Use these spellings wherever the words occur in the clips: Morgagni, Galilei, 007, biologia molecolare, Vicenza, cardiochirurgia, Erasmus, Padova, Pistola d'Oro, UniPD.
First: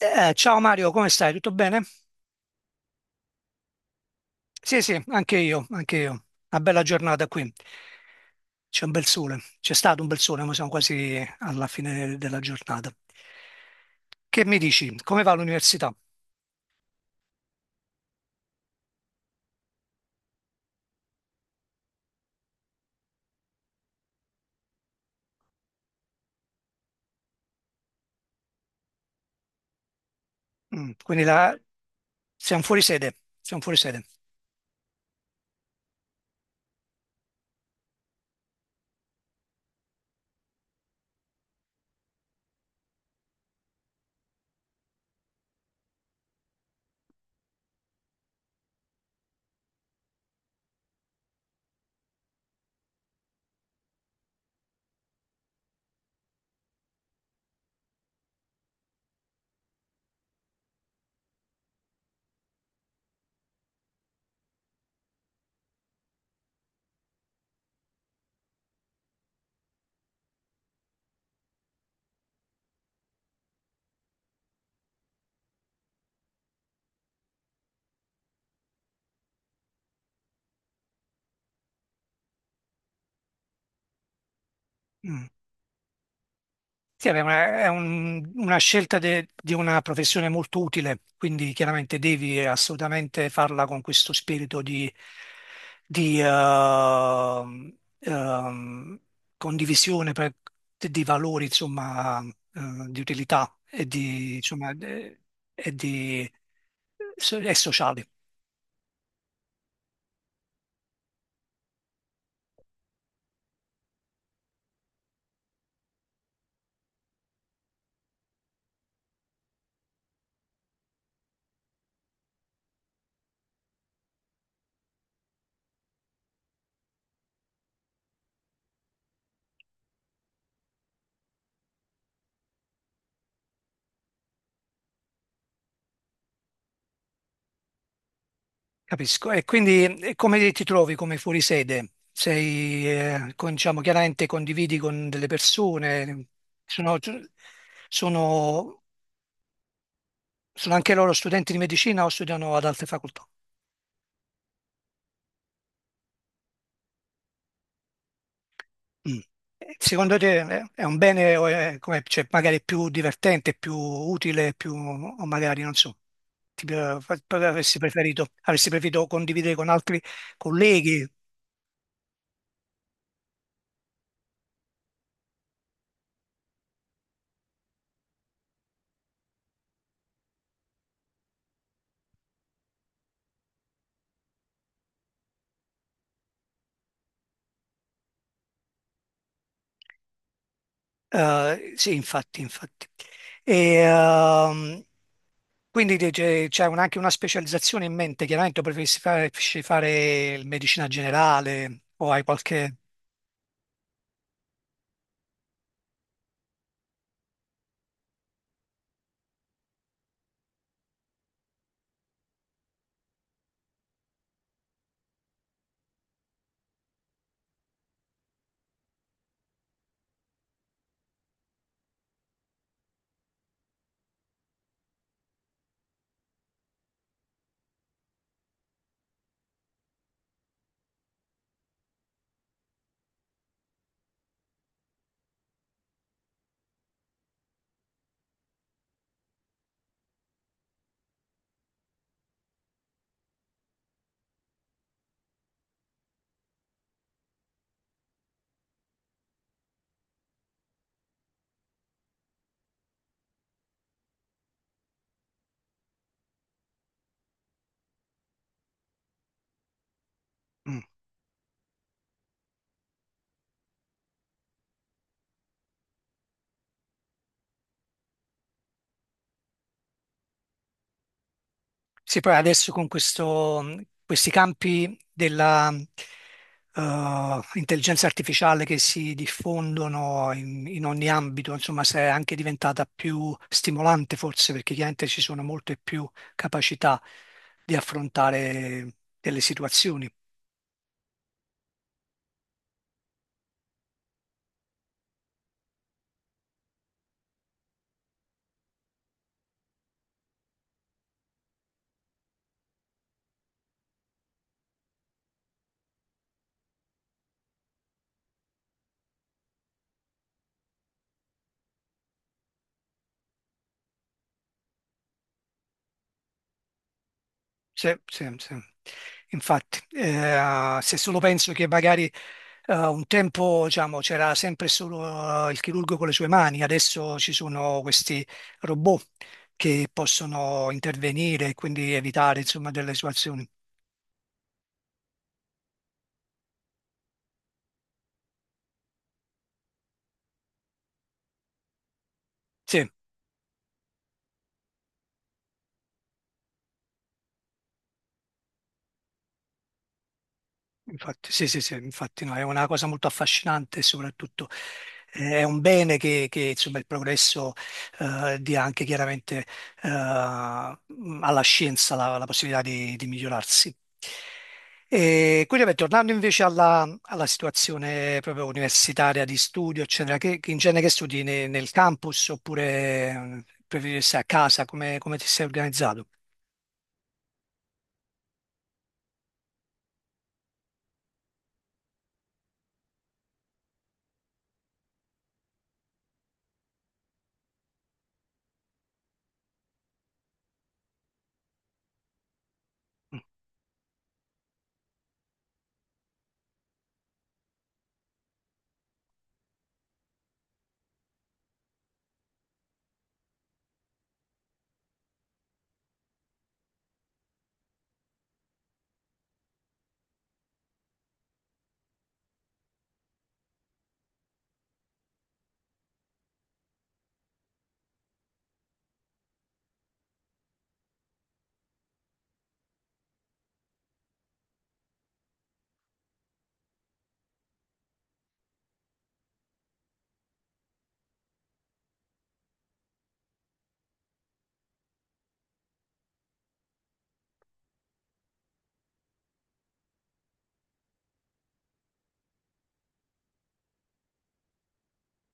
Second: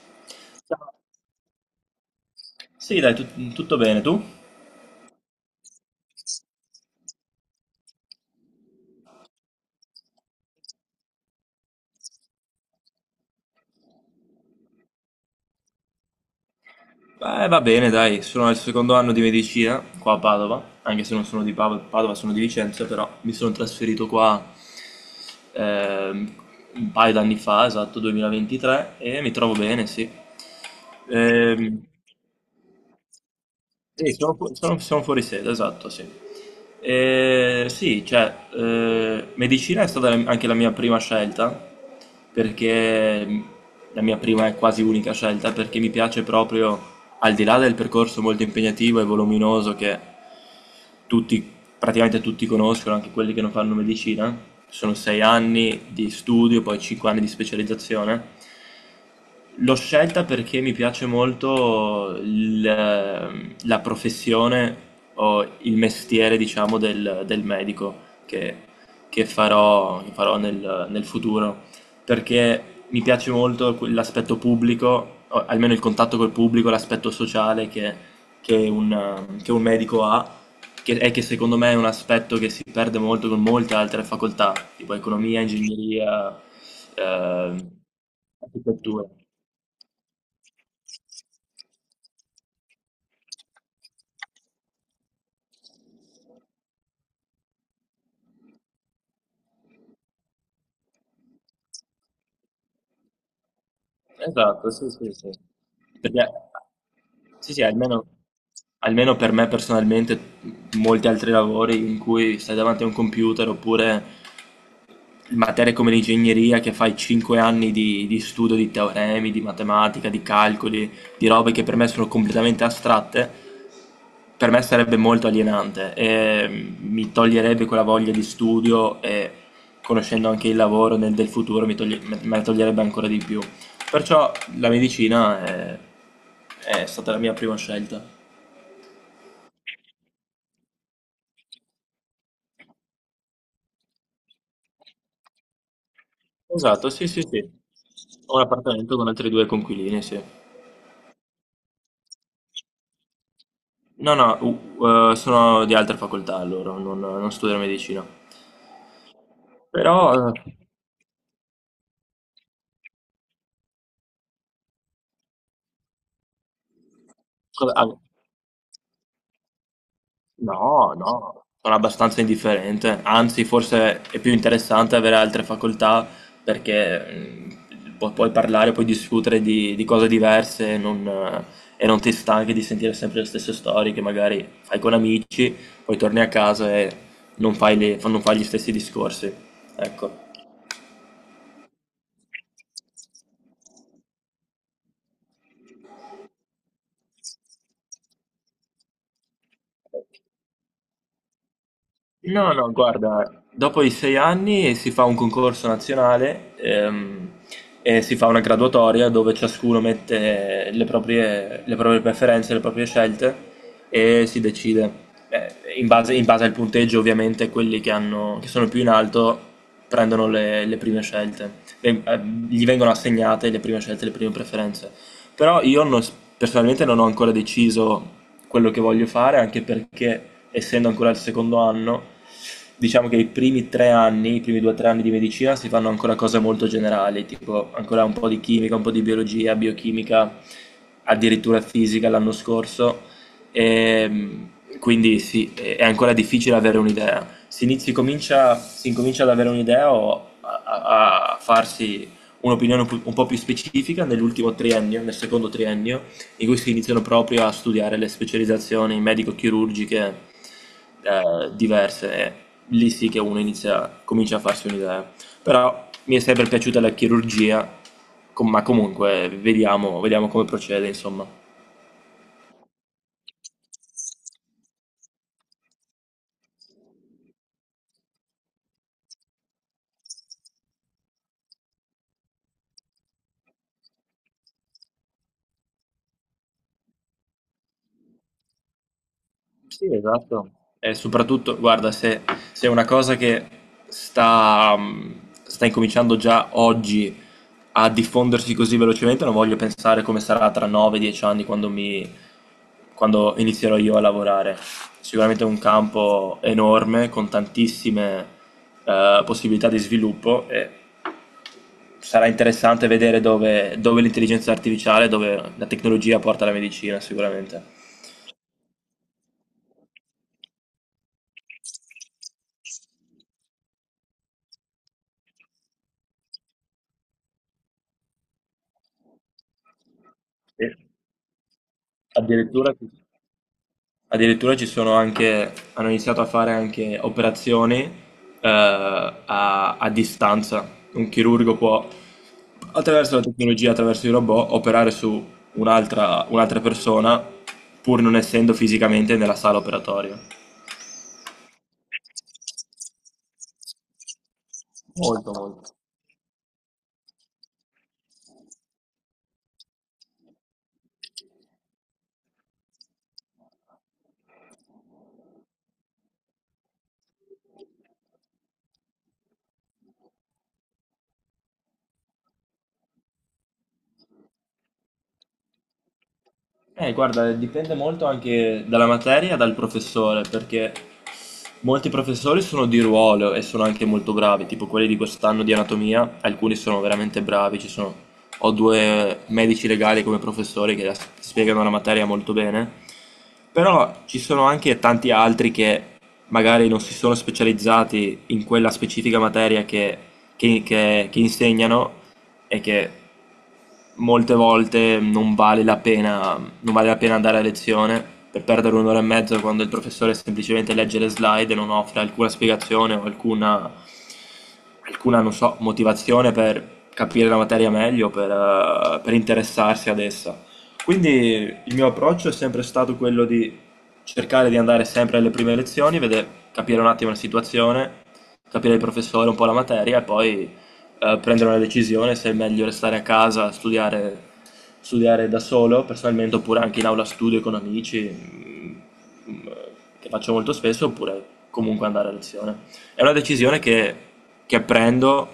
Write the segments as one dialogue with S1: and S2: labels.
S1: Ciao Mario,
S2: Ciao.
S1: come stai? Tutto bene?
S2: Sì, dai, tutto bene, tu?
S1: Sì, sì, anche io, anche io. Una bella giornata qui. C'è un bel sole. C'è stato un bel sole, ma siamo quasi alla fine della giornata. Che mi dici? Come va l'università?
S2: Beh, va bene, dai, sono al secondo anno di medicina qua a Padova, anche se non sono di Padova, sono di Vicenza, però mi sono trasferito qua ehm, un paio d'anni fa, esatto, 2023, e mi trovo bene, sì.
S1: Mm, quindi la...
S2: Ehm,
S1: Siamo fuori sede. Siamo fuori sede.
S2: Sì, sono fuori sede, esatto, sì. Sì, cioè, medicina è stata anche la mia prima scelta, perché la mia prima e quasi unica scelta, perché mi piace proprio, al di là del percorso molto impegnativo e voluminoso che tutti, praticamente tutti conoscono, anche quelli che non fanno medicina, sono 6 anni di studio, poi 5 anni di specializzazione. L'ho scelta perché mi piace molto la professione o il mestiere, diciamo, del medico che, che farò nel futuro, perché mi piace molto l'aspetto pubblico, o almeno il contatto col pubblico, l'aspetto sociale che un, che un medico ha, e che secondo me è un aspetto che si perde molto con molte altre facoltà, tipo
S1: Mm.
S2: economia, ingegneria,
S1: Sì, è una, è
S2: eh,
S1: un- una scelta
S2: architettura.
S1: di una professione molto utile, quindi chiaramente devi assolutamente farla con questo spirito di condivisione di valori, insomma, di utilità e di, insomma,
S2: Esatto, sì, sì, sì.
S1: e
S2: Perché,
S1: di,
S2: sì,
S1: e
S2: sì, almeno,
S1: sociali.
S2: per me personalmente, molti altri lavori in cui stai davanti a un computer oppure materie come l'ingegneria che fai 5 anni di studio di teoremi, di matematica, di calcoli, di robe che per me sono completamente astratte, per me sarebbe molto alienante e mi toglierebbe quella voglia di studio e conoscendo anche il lavoro del futuro mi toglie- me me la toglierebbe ancora di più. Perciò la medicina è stata la mia prima scelta.
S1: Capisco. E quindi come ti trovi come fuorisede? Sei, diciamo, chiaramente condividi con delle persone,
S2: Esatto,
S1: sono,
S2: sì, sì, sì. Ho un
S1: sono-
S2: appartamento con altri due coinquilini, sì.
S1: sono anche loro studenti di medicina o studiano ad altre facoltà?
S2: No, no, sono di altre facoltà loro, non studiano medicina.
S1: Mm. E
S2: Però,
S1: secondo te è un bene o è come, cioè, magari più divertente, più utile, più, o magari, non so,
S2: scusa,
S1: avresti preferito, avresti preferito condividere con altri
S2: no,
S1: colleghi?
S2: no, sono abbastanza indifferente. Anzi, forse è più interessante avere altre facoltà perché puoi parlare, puoi discutere di cose diverse e non ti stanchi di sentire sempre le stesse storie che magari fai con amici, poi torni a casa e non fai gli stessi discorsi. Ecco.
S1: Sì, infatti, infatti. E quindi c'è anche una specializzazione in mente, chiaramente, o preferisci fare il medicina generale o hai
S2: No, no,
S1: qualche.
S2: guarda, dopo i 6 anni si fa un concorso nazionale e si fa una graduatoria dove ciascuno mette le proprie preferenze, le proprie scelte e si decide. In base al punteggio, ovviamente, quelli che hanno, che sono più in alto prendono le prime scelte. Ven- eh, Gli vengono assegnate le prime scelte, le prime preferenze. Però io non s- personalmente non ho ancora deciso quello che voglio fare, anche perché essendo ancora al secondo anno, diciamo che i primi 3 anni, i primi 2 o 3 anni di medicina si fanno ancora cose molto generali, tipo ancora un po' di chimica, un po' di biologia, biochimica, addirittura fisica l'anno scorso. E, quindi sì, è ancora difficile avere un'idea. Si incomincia ad avere un'idea o a farsi un'opinione un po' più specifica nell'ultimo triennio, nel secondo triennio, in cui si iniziano proprio a studiare le specializzazioni medico-chirurgiche
S1: Mm.
S2: diverse, e lì sì che uno inizia, comincia a farsi un'idea. Però mi è sempre piaciuta la chirurgia, ma comunque vediamo, vediamo come procede, insomma.
S1: Sì, poi adesso con questi campi della intelligenza artificiale che si diffondono in ogni ambito, insomma, se è anche diventata più stimolante forse perché chiaramente ci sono molte più capacità di affrontare delle
S2: Sì,
S1: situazioni.
S2: esatto. E soprattutto, guarda, se è una cosa che sta incominciando già oggi a diffondersi così velocemente, non voglio pensare come sarà tra 9-10 anni quando inizierò io a lavorare. Sicuramente è un campo enorme, con tantissime, possibilità di sviluppo e sarà interessante vedere dove l'intelligenza artificiale, dove la tecnologia porta la medicina, sicuramente.
S1: Sì, sì, sì. Infatti, se solo penso che magari un tempo, diciamo, c'era sempre solo il chirurgo con le sue mani, adesso ci sono questi robot che
S2: E
S1: possono intervenire e quindi evitare, insomma,
S2: addirittura... sì.
S1: delle situazioni.
S2: Addirittura ci sono anche, hanno iniziato a fare anche operazioni a distanza. Un chirurgo può,
S1: Sì.
S2: attraverso la tecnologia, attraverso i robot, operare su un'altra persona pur non essendo fisicamente nella sala operatoria.
S1: Infatti, sì, sì, sì, infatti no, è una cosa molto affascinante e soprattutto
S2: Molto,
S1: è un
S2: molto.
S1: bene che, insomma, il progresso dia anche chiaramente alla scienza la possibilità di migliorarsi. E quindi, vabbè, tornando invece alla situazione proprio universitaria di studio, eccetera, che in genere che studi nel campus oppure preferisci stare a casa, come ti sei organizzato?
S2: Guarda, dipende molto anche dalla materia e dal professore, perché molti professori sono di ruolo e sono anche molto bravi, tipo quelli di quest'anno di anatomia, alcuni sono veramente bravi, ho due medici legali come professori che spiegano la materia molto bene, però ci sono anche tanti altri che magari non si sono specializzati in quella specifica materia che insegnano e che molte volte non vale la pena, non vale la pena andare a lezione per perdere un'ora e mezza quando il professore semplicemente legge le slide e non offre alcuna spiegazione o alcuna, non so, motivazione per capire la materia meglio, per interessarsi ad essa. Quindi il mio approccio è sempre stato quello di cercare di andare sempre alle prime lezioni, vedere, capire un attimo la situazione, capire il professore, un po' la materia e poi prendere una decisione se è meglio restare a casa, studiare, studiare da solo personalmente, oppure anche in aula studio con amici, che faccio molto spesso, oppure comunque andare a lezione. È una decisione che prendo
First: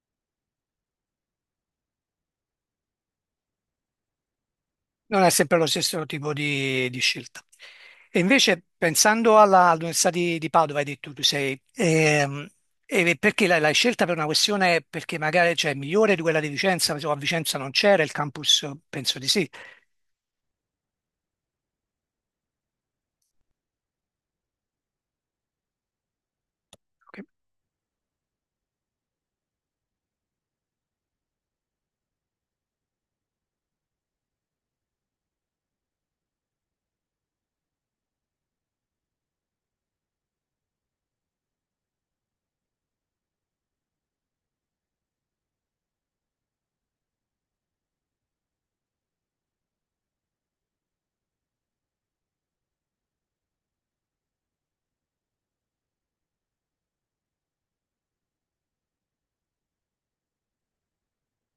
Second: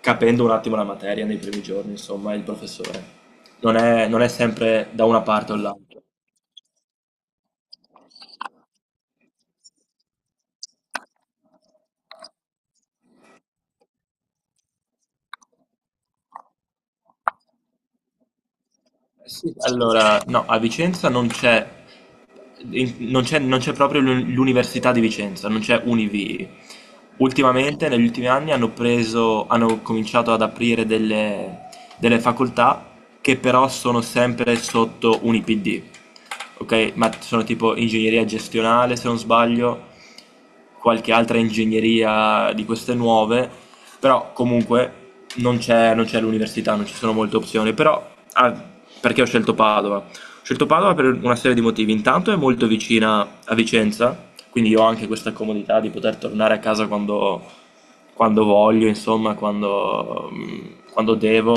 S2: capendo un attimo la materia nei primi giorni, insomma, il professore. Non è sempre da una
S1: Non è
S2: parte
S1: sempre
S2: o
S1: lo
S2: dall'altra.
S1: stesso tipo di scelta. E invece pensando all'Università di Padova, hai detto tu sei, e perché l'hai scelta per una questione, perché magari, cioè, è migliore di quella di Vicenza, insomma, a Vicenza non c'era il campus, penso di sì.
S2: Sì. Allora, no, a Vicenza non c'è in- non c'è non c'è proprio l'Università di Vicenza, non c'è Univi.
S1: Ok.
S2: Ultimamente, negli ultimi anni, hanno preso, hanno cominciato ad aprire delle facoltà che però sono sempre sotto UniPD, ok? Ma sono tipo ingegneria gestionale, se non sbaglio, qualche altra ingegneria di queste nuove, però comunque non c'è l'università, non ci sono molte opzioni, però perché ho scelto Padova? Ho scelto Padova per una serie di motivi. Intanto è molto vicina a Vicenza, quindi io ho anche questa comodità di poter tornare a casa quando voglio, insomma, quando devo,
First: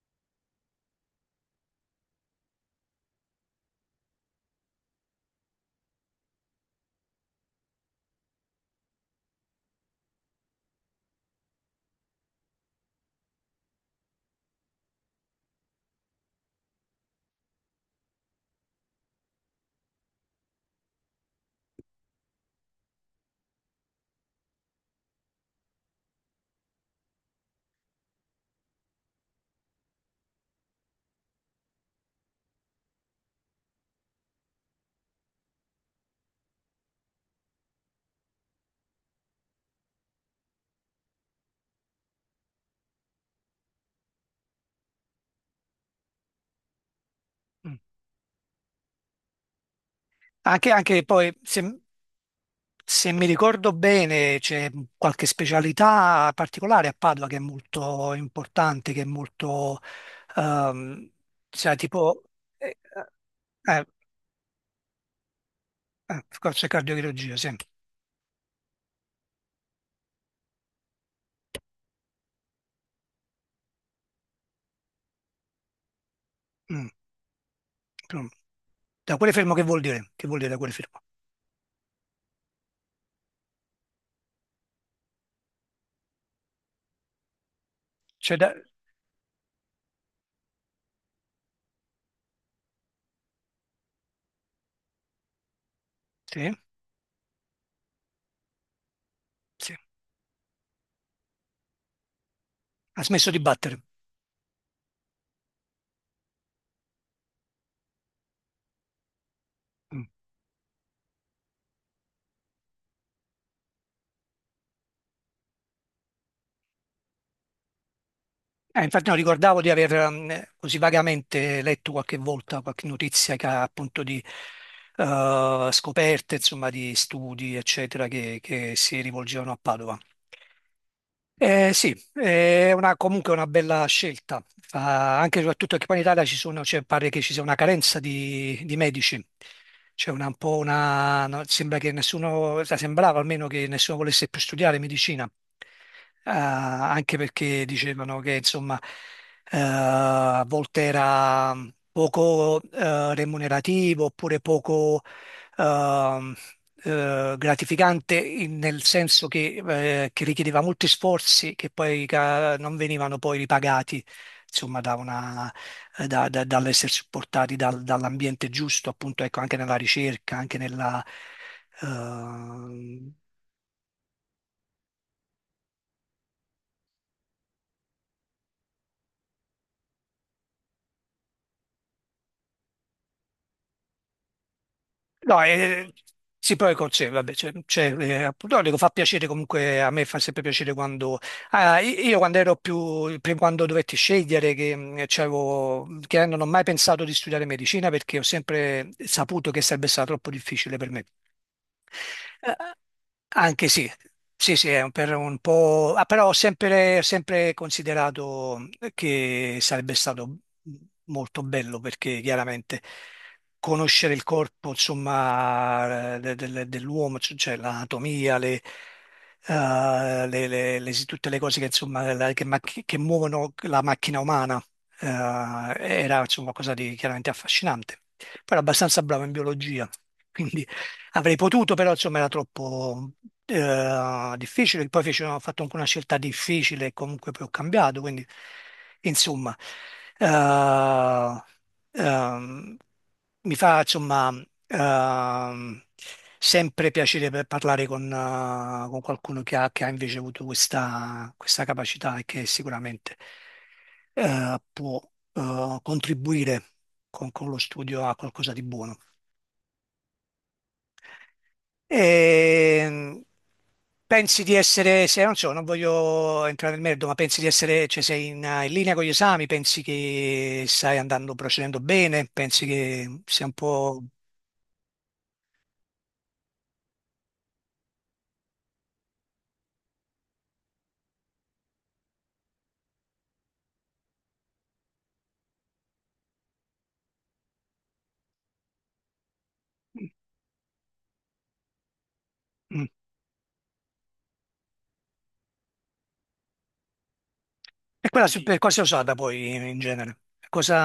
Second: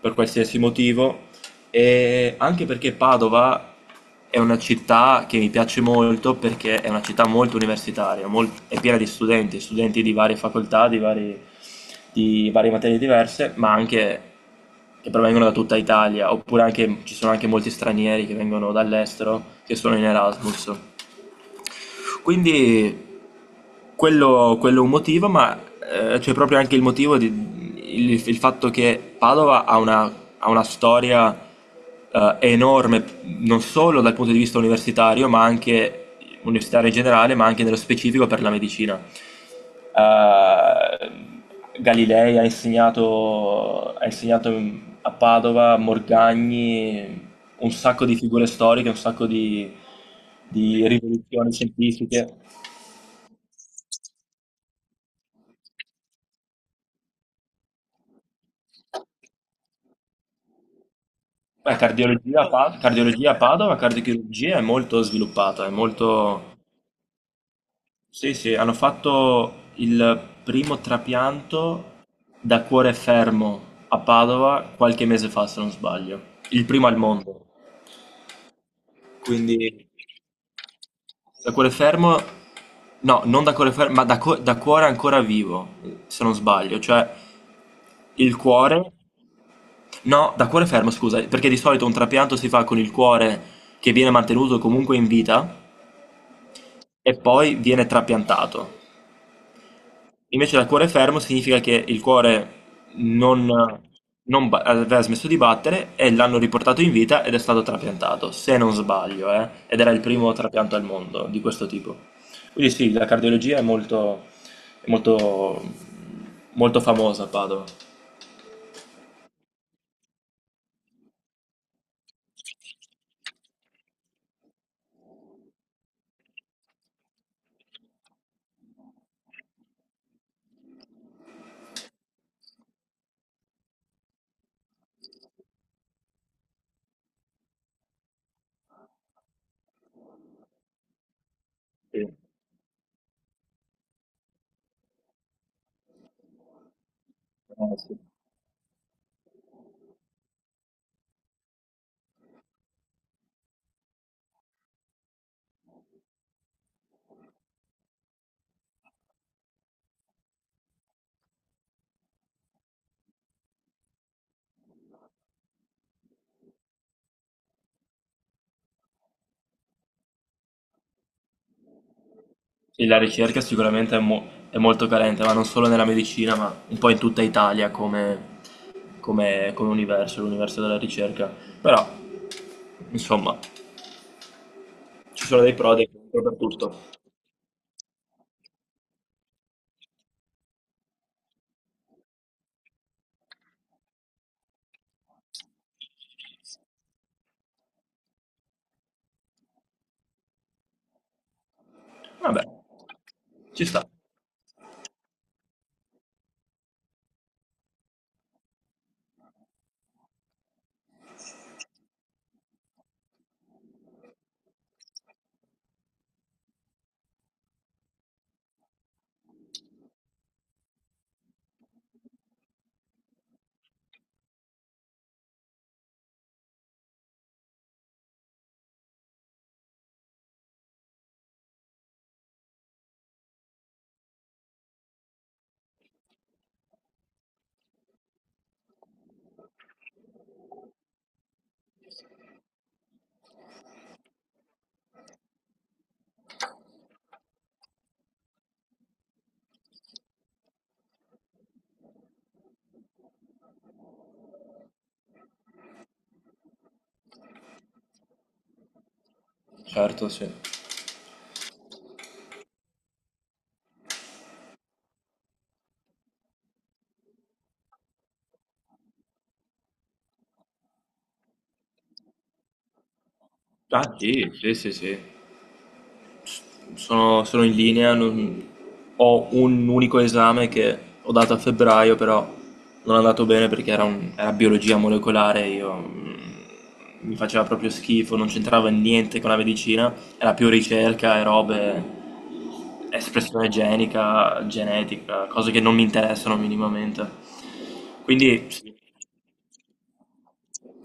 S2: per qualsiasi motivo. E anche perché Padova è una città che mi piace molto perché è una città molto universitaria, è piena di studenti, studenti di varie facoltà, di varie materie diverse, ma anche che provengono da tutta Italia, oppure anche, ci sono anche molti stranieri che vengono dall'estero, che sono in Erasmus. Quindi quello è un motivo, ma, c'è proprio anche il motivo di il fatto che Padova ha una storia, enorme, non solo dal punto di vista universitario, ma anche universitario in generale, ma anche nello specifico per la medicina. Ehm, Galilei ha insegnato, a Padova, Morgagni, un
S1: Mm.
S2: sacco di figure storiche, un sacco
S1: Anche,
S2: di
S1: anche poi,
S2: rivoluzioni
S1: se,
S2: scientifiche.
S1: se mi ricordo bene, c'è qualche specialità particolare a Padova che è molto importante, che è molto, ehm, sai,
S2: Beh,
S1: tipo, eh,
S2: Cardiologia a Padova,
S1: eh,
S2: cardiochirurgia è molto sviluppata, è molto...
S1: forse cardiochirurgia, sì.
S2: Sì, sì, hanno fatto il primo trapianto da cuore fermo a Padova qualche mese fa, se non sbaglio. Il primo al mondo.
S1: Mm. Da quale fermo che vuol
S2: Quindi
S1: dire? Che vuol dire da quale fermo?
S2: da cuore fermo... No, non da cuore fermo, ma da cuore ancora vivo, se non sbaglio. Cioè,
S1: Cioè
S2: il
S1: da-
S2: cuore... No, da cuore fermo, scusa, perché di solito un trapianto si fa con il cuore che viene mantenuto comunque in vita
S1: Sì,
S2: e poi viene trapiantato.
S1: sì.
S2: Invece dal cuore fermo significa che il cuore
S1: Ha smesso di
S2: non,
S1: battere.
S2: non ba- aveva smesso di battere e l'hanno riportato in vita ed è stato trapiantato, se non sbaglio, ed era il
S1: Mm.
S2: primo trapianto al mondo di questo tipo. Quindi sì, la cardiologia è molto, è molto, molto famosa a Padova.
S1: Infatti non ricordavo di aver così vagamente letto qualche volta qualche notizia che ha appunto di scoperte, insomma, di studi, eccetera, che si rivolgevano a Padova. Sì, è comunque una bella scelta, anche e soprattutto che poi in Italia ci sono, cioè, pare che ci sia una carenza di medici, c'è una, un po' una, no, sembra che
S2: Sì.
S1: nessuno, cioè, sembrava almeno che nessuno volesse più studiare medicina. Anche perché
S2: Eh sì.
S1: dicevano che insomma a volte era poco remunerativo oppure poco ehm, gratificante nel senso che richiedeva molti sforzi che poi non venivano poi ripagati, insomma, da una- da- da- dall'essere supportati dall'ambiente giusto, appunto, ecco, anche nella ricerca, anche nella,
S2: E la
S1: ehm,
S2: ricerca sicuramente è molto carente, ma non solo nella medicina, ma un po' in tutta Italia come universo, l'universo della ricerca. Però, insomma, ci
S1: No,
S2: sono dei pro e dei contro per
S1: sì, poi
S2: tutto.
S1: con sé, vabbè, cioè, appunto, no, dico, fa piacere comunque, a me fa sempre piacere quando. Ah, io quando ero prima quando dovetti scegliere, che non ho mai pensato di studiare medicina perché ho sempre saputo che sarebbe stato troppo difficile per me.
S2: Vabbè, ci
S1: Anche sì,
S2: sta.
S1: sì, sì, è per un po', ah, però ho sempre, sempre considerato che sarebbe stato molto bello perché chiaramente conoscere il corpo, insomma, dell'uomo, cioè l'anatomia, tutte le cose che, insomma, che muovono la macchina umana, eh, era insomma qualcosa di chiaramente affascinante. Poi era abbastanza bravo in biologia, quindi avrei potuto, però insomma era troppo difficile. Poi ho fatto anche una scelta difficile e comunque poi ho cambiato. Quindi, insomma, eh, ehm, mi fa insomma ehm, sempre piacere per parlare con qualcuno che ha invece avuto questa capacità e che sicuramente può contribuire con lo studio a qualcosa di buono.
S2: Certo, sì.
S1: E pensi di essere, se non so, non voglio entrare nel merito, ma pensi di essere, cioè sei in linea con gli esami, pensi che stai andando, procedendo bene, pensi che sia un
S2: Ah,
S1: po'.
S2: sì, sì, sì, sì. Sono in linea, ho un unico esame che ho dato a febbraio, però non è andato bene perché era biologia molecolare, io mi faceva proprio schifo, non c'entrava niente con la medicina, era più ricerca e robe,
S1: Mm.
S2: espressione genica, genetica, cose che non mi interessano minimamente.
S1: E quella. Sì.
S2: Quindi,
S1: Per
S2: sì,
S1: cosa è usata poi in genere?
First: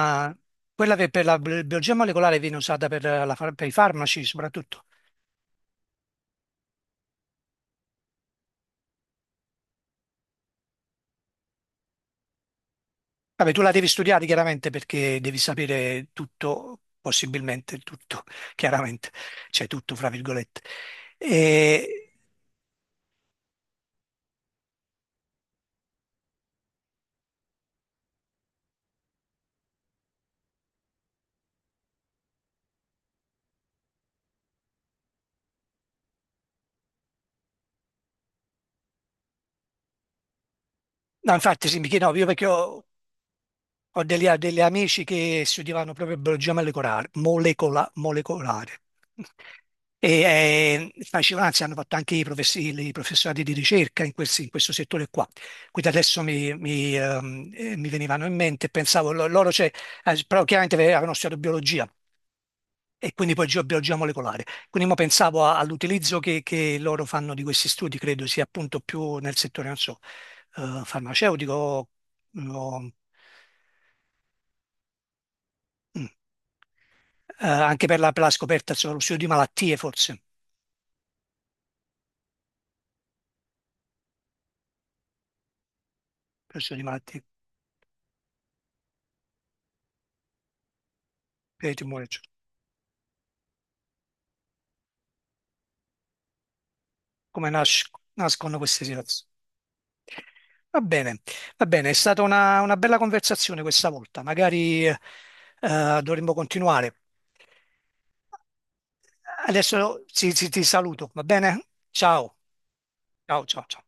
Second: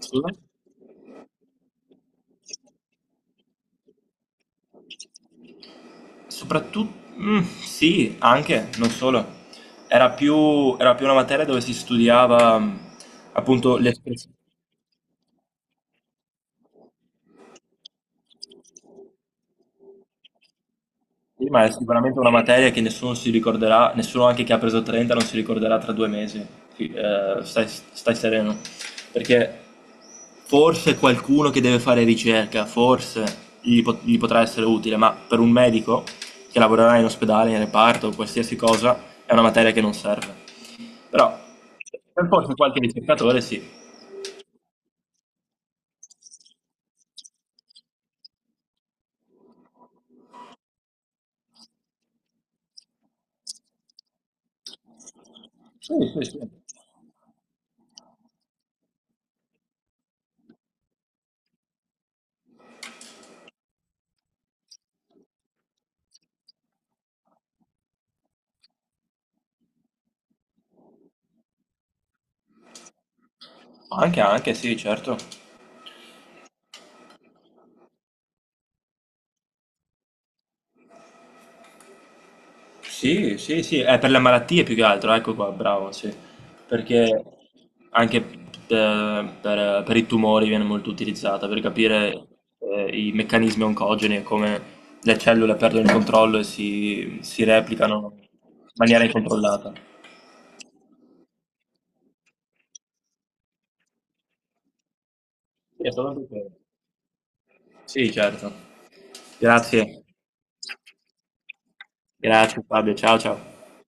S2: scusa?
S1: Quella che per la biologia molecolare viene usata per i farmaci soprattutto.
S2: Soprattutto, sì, anche, non solo. Era più una materia dove si studiava
S1: Vabbè, tu la
S2: appunto
S1: devi studiare
S2: l'espressione,
S1: chiaramente perché devi sapere tutto, possibilmente tutto, chiaramente, cioè tutto fra virgolette.
S2: ma è
S1: E,
S2: sicuramente una materia che nessuno si ricorderà, nessuno anche che ha preso 30 non si ricorderà tra 2 mesi. Stai sereno, perché forse qualcuno che deve fare ricerca, forse gli potrà essere utile, ma per un medico che lavorerà in ospedale, in reparto, qualsiasi cosa, è una materia che non serve.
S1: no,
S2: Però
S1: infatti sì, mi chiedevo, io
S2: per
S1: perché
S2: forse qualche
S1: ho,
S2: ricercatore sì.
S1: ho degli amici che studiavano proprio biologia molecolare. E, facevano, anzi, hanno fatto anche i professorati di ricerca in questo settore qua. Quindi
S2: Sì,
S1: adesso
S2: sì, sì.
S1: mi venivano in mente, pensavo, loro, cioè, però chiaramente avevano studiato biologia, e quindi poi geobiologia molecolare. Quindi mo pensavo all'utilizzo che loro fanno di questi studi, credo sia appunto più nel settore, non so, farmaceutico o-
S2: Anche, anche sì, certo.
S1: mm, anche per la scoperta, insomma, lo studio di malattie forse,
S2: Sì, sì, sì, è per le malattie più che altro, ecco qua, bravo, sì.
S1: per lo studio di
S2: Perché
S1: malattie,
S2: anche per i tumori viene molto utilizzata per
S1: per i tumori, cioè,
S2: capire i meccanismi oncogeni e come le cellule perdono il controllo e si
S1: come
S2: replicano
S1: nascono
S2: in
S1: queste
S2: maniera
S1: situazioni.
S2: incontrollata.
S1: Va bene, va bene, è stata una bella conversazione questa volta, magari
S2: Sì, è solo
S1: dovremmo
S2: perché-
S1: continuare.
S2: Sì, certo.
S1: Adesso
S2: Grazie.
S1: ti saluto, va bene? Ciao,
S2: Grazie Fabio, ciao ciao.
S1: ciao, ciao, ciao.